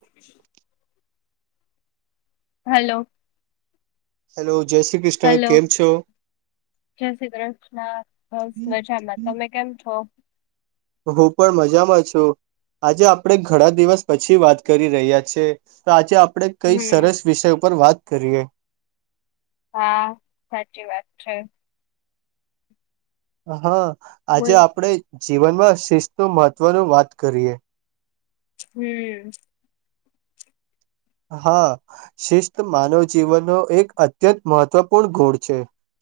તે પછી hello hello જય શ્રી કૃષ્ણ હલો કેમ છો ના બસ હું મજામાં તમે કેમ છો હું પણ મજામાં છું આજે આપણે ઘણા દિવસ પછી વાત કરી રહ્યા છે તો આજે આપ આપણે કઈ હમ સરસ વિષય પર વાત કરીએ હા સાચી વાત છે હા આજે બોલ આપણે જીવનમાં શિસ્ નુ મહત્વનું વાત કરીએ હમ હા શિસ્ત માનવ જીવનનો એક અત્યંત મહત્ત્વપૂર્ણ ગોળ છે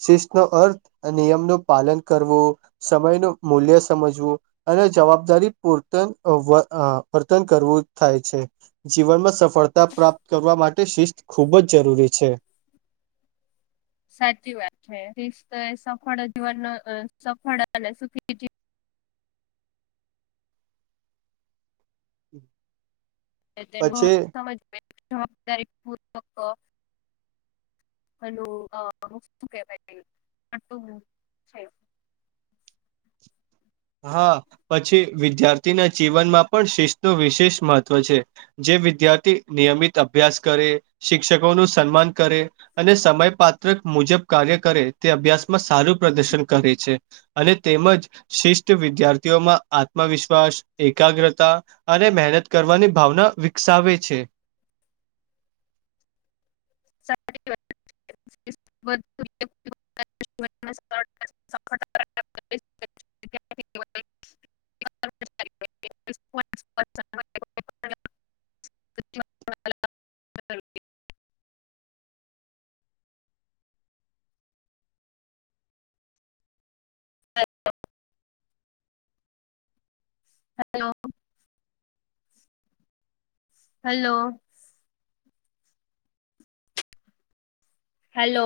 શિસ્ નો અર્થ નિયમ નું પાલન કરવું સમય નું મૂલ્ય સમજવું અનેક જવાબદારી પૂરતન અવા આવર્તન કરવું થાય છે જીવનમાં સફળ માટે શિસ્ત ખૂબ જ જરૂરી છે સાચી વાત છે રિસ્તો તો એ સફળ જીવન નુ અ સફળ અને સુખી તેનું પછી સમજ જવાબદારી પૂર્વક પેલું અ મુખ્ય શું કહેવાય તે આટલું છે [unintelligible] હા પછી વિદ્યાર્થીના જીવનમાં પણ શિસ્ત નો વિશેષ મહત્વ છે જે એ વિદ્યાર્થી નિયમિત અભ્યાસ કરે શિક્ષકો નું સન્માન કરે અને સમયપાત્ર મુજબ કાર્ય કરે તે અભ્યાસમાં સારું પ્રદર્શન કરે છે અને તેમજ શિસ્ત તો વિદ્યાર્થીઓમાં આત્મવિશ્વાસ એકાગ્રતા અને મહેનત કરવાની ભાવના વિકસ ચાવે છે [inaudible] [inaudible] [inaudible] હ હે તો હલો હેલો હેલો